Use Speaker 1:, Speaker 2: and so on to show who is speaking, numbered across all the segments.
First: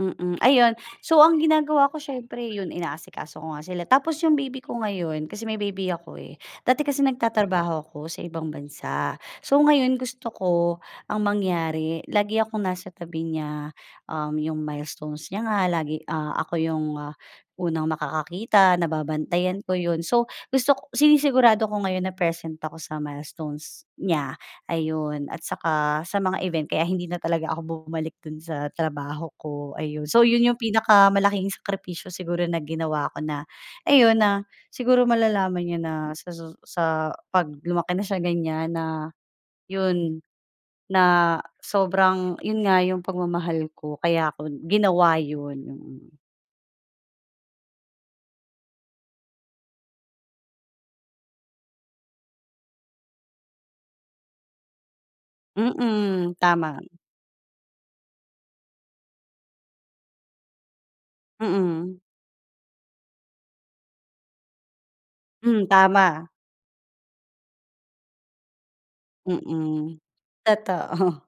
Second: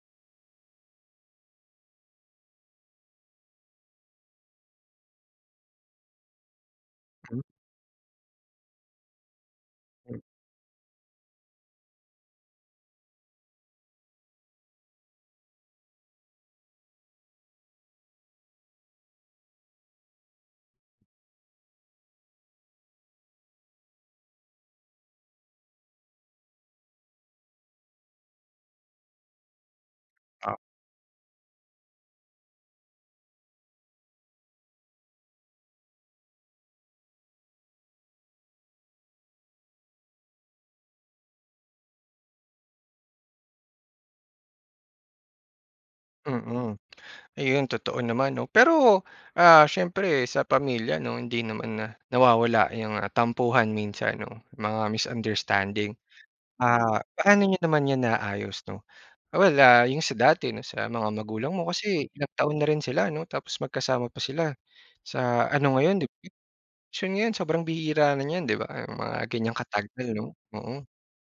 Speaker 1: Mm, ayun so ang ginagawa ko siyempre yun inaasikaso ko nga sila tapos yung baby ko ngayon kasi may baby ako eh. Dati kasi
Speaker 2: Hmm.
Speaker 1: nagtatrabaho ako sa ibang bansa. So ngayon,
Speaker 2: Hmm.
Speaker 1: gusto ko ang mangyari, lagi akong nasa tabi niya. Um, yung milestones niya nga lagi, ah, ako yung unang makakakita, nababantayan ko yun. So, gusto k sinisigurado ko ngayon na present ako sa milestones niya, ayun at saka sa mga event kaya hindi na talaga ako bumalik dun sa trabaho ko. Ayun, so yun yung
Speaker 2: Ah.
Speaker 1: pinakamalaking sakripisyo siguro na ginawa ko na ayun, na siguro malalaman niya na sa susu sa pag lumaki na siya ganyan na yun, na sobrang yun nga yung pagmamahal ko. Kaya ko ginawa yun, mm.
Speaker 2: Mm, ayun totoo naman 'no, pero, ah, siyempre sa pamilya 'no hindi naman nawawala yung tampuhan minsan 'no, mga misunderstanding.
Speaker 1: Mm, tama.
Speaker 2: Ah, paano niyo naman yan naayos 'no. Well, ah, yung sa dati 'no sa mga magulang mo
Speaker 1: Mm.
Speaker 2: kasi ilang taon na rin sila 'no tapos magkasama pa sila sa
Speaker 1: Hmm,
Speaker 2: ano ngayon dip
Speaker 1: tama.
Speaker 2: [unintelligible] so, ngayon sobrang bihira na niyan 'di ba mga ganyang
Speaker 1: Mm,
Speaker 2: katagal 'no, oo.
Speaker 1: totoo.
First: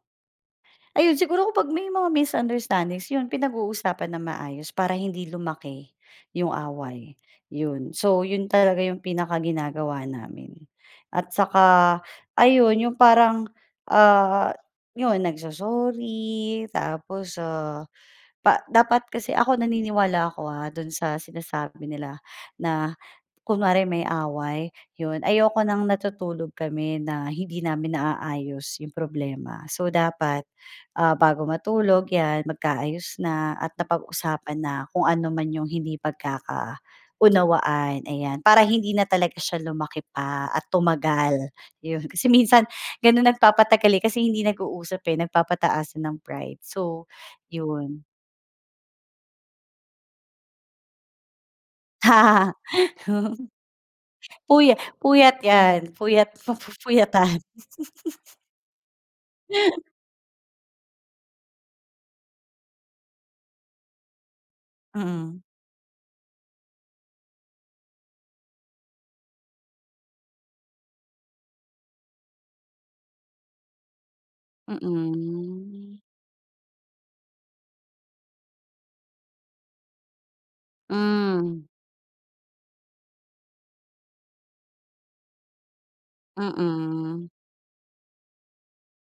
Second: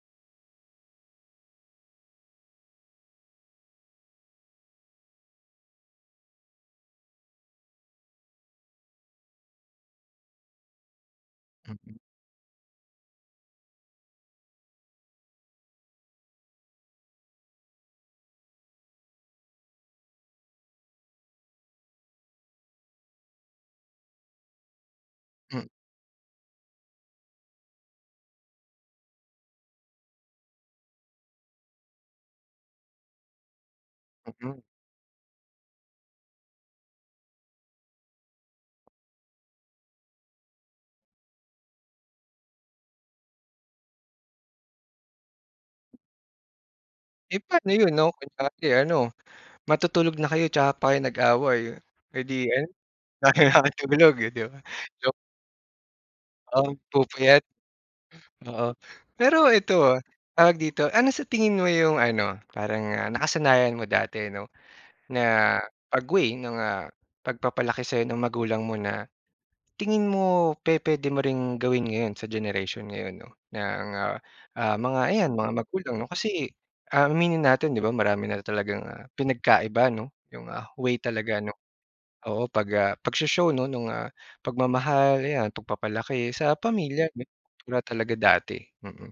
Speaker 1: Ayun, siguro ko pag may mga misunderstandings yun pinag-uusapan ng maayos para hindi lumaki yung away, yun. So yun talaga yung pinakaginagawa namin at saka
Speaker 2: Mhm.
Speaker 1: ayun yung parang, ah, yun nagso-sorry, tapos, ah, dapat kasi ako naniniwala ako, ah, dun sa sinasabi nila na kunwari may away yun, ayoko
Speaker 2: Hmm.
Speaker 1: ng natutulog kami na hindi namin naaayos yung problema, so dapat, ah, bago matulog yan magkaayos na at napag-usapan
Speaker 2: Mhm.
Speaker 1: na kung anuman yung hindi pagkakaunawaan, ayan. Para hindi na talaga siya lumaki pa at tumagal, yun kasi minsan ganun nagpapatagal, eh, kasi hindi nag-uusap, eh, nagpapataasan ng pride. So
Speaker 2: Eh, paano yun
Speaker 1: yun.
Speaker 2: 'no, kunyari ano matutulog na kayo tsaka pa kayo nag-away, eh, di ayun, na kailangang [unintelligible] di ba?
Speaker 1: Puya
Speaker 2: Joke.
Speaker 1: puyat yan, fuyat fu
Speaker 2: Um,
Speaker 1: fuyatan.
Speaker 2: pupuyat. Oo, pero eto, ah, tawag dito, ano sa tingin mo yung ano, parang nakasanayan mo dati 'no
Speaker 1: Mm.
Speaker 2: na pag-way ng, ah, pagpapalaki sa'yo ng magulang mo na tingin mo pe-pwede mo ring gawin ngayon sa generation ngayon 'no ng nga, ah, mga ayan mga magulang
Speaker 1: Mm.
Speaker 2: 'no. Kasi, ah, aminin natin 'di ba marami na talagang pinagkaiba 'no yung, ah, way talaga 'no.
Speaker 1: Hmm.
Speaker 2: Oo, pag, ah, pagsho-show nung, ah, pagmamahal, ayan pagpapalaki sa pamilya
Speaker 1: Mm.
Speaker 2: talaga dati, mm.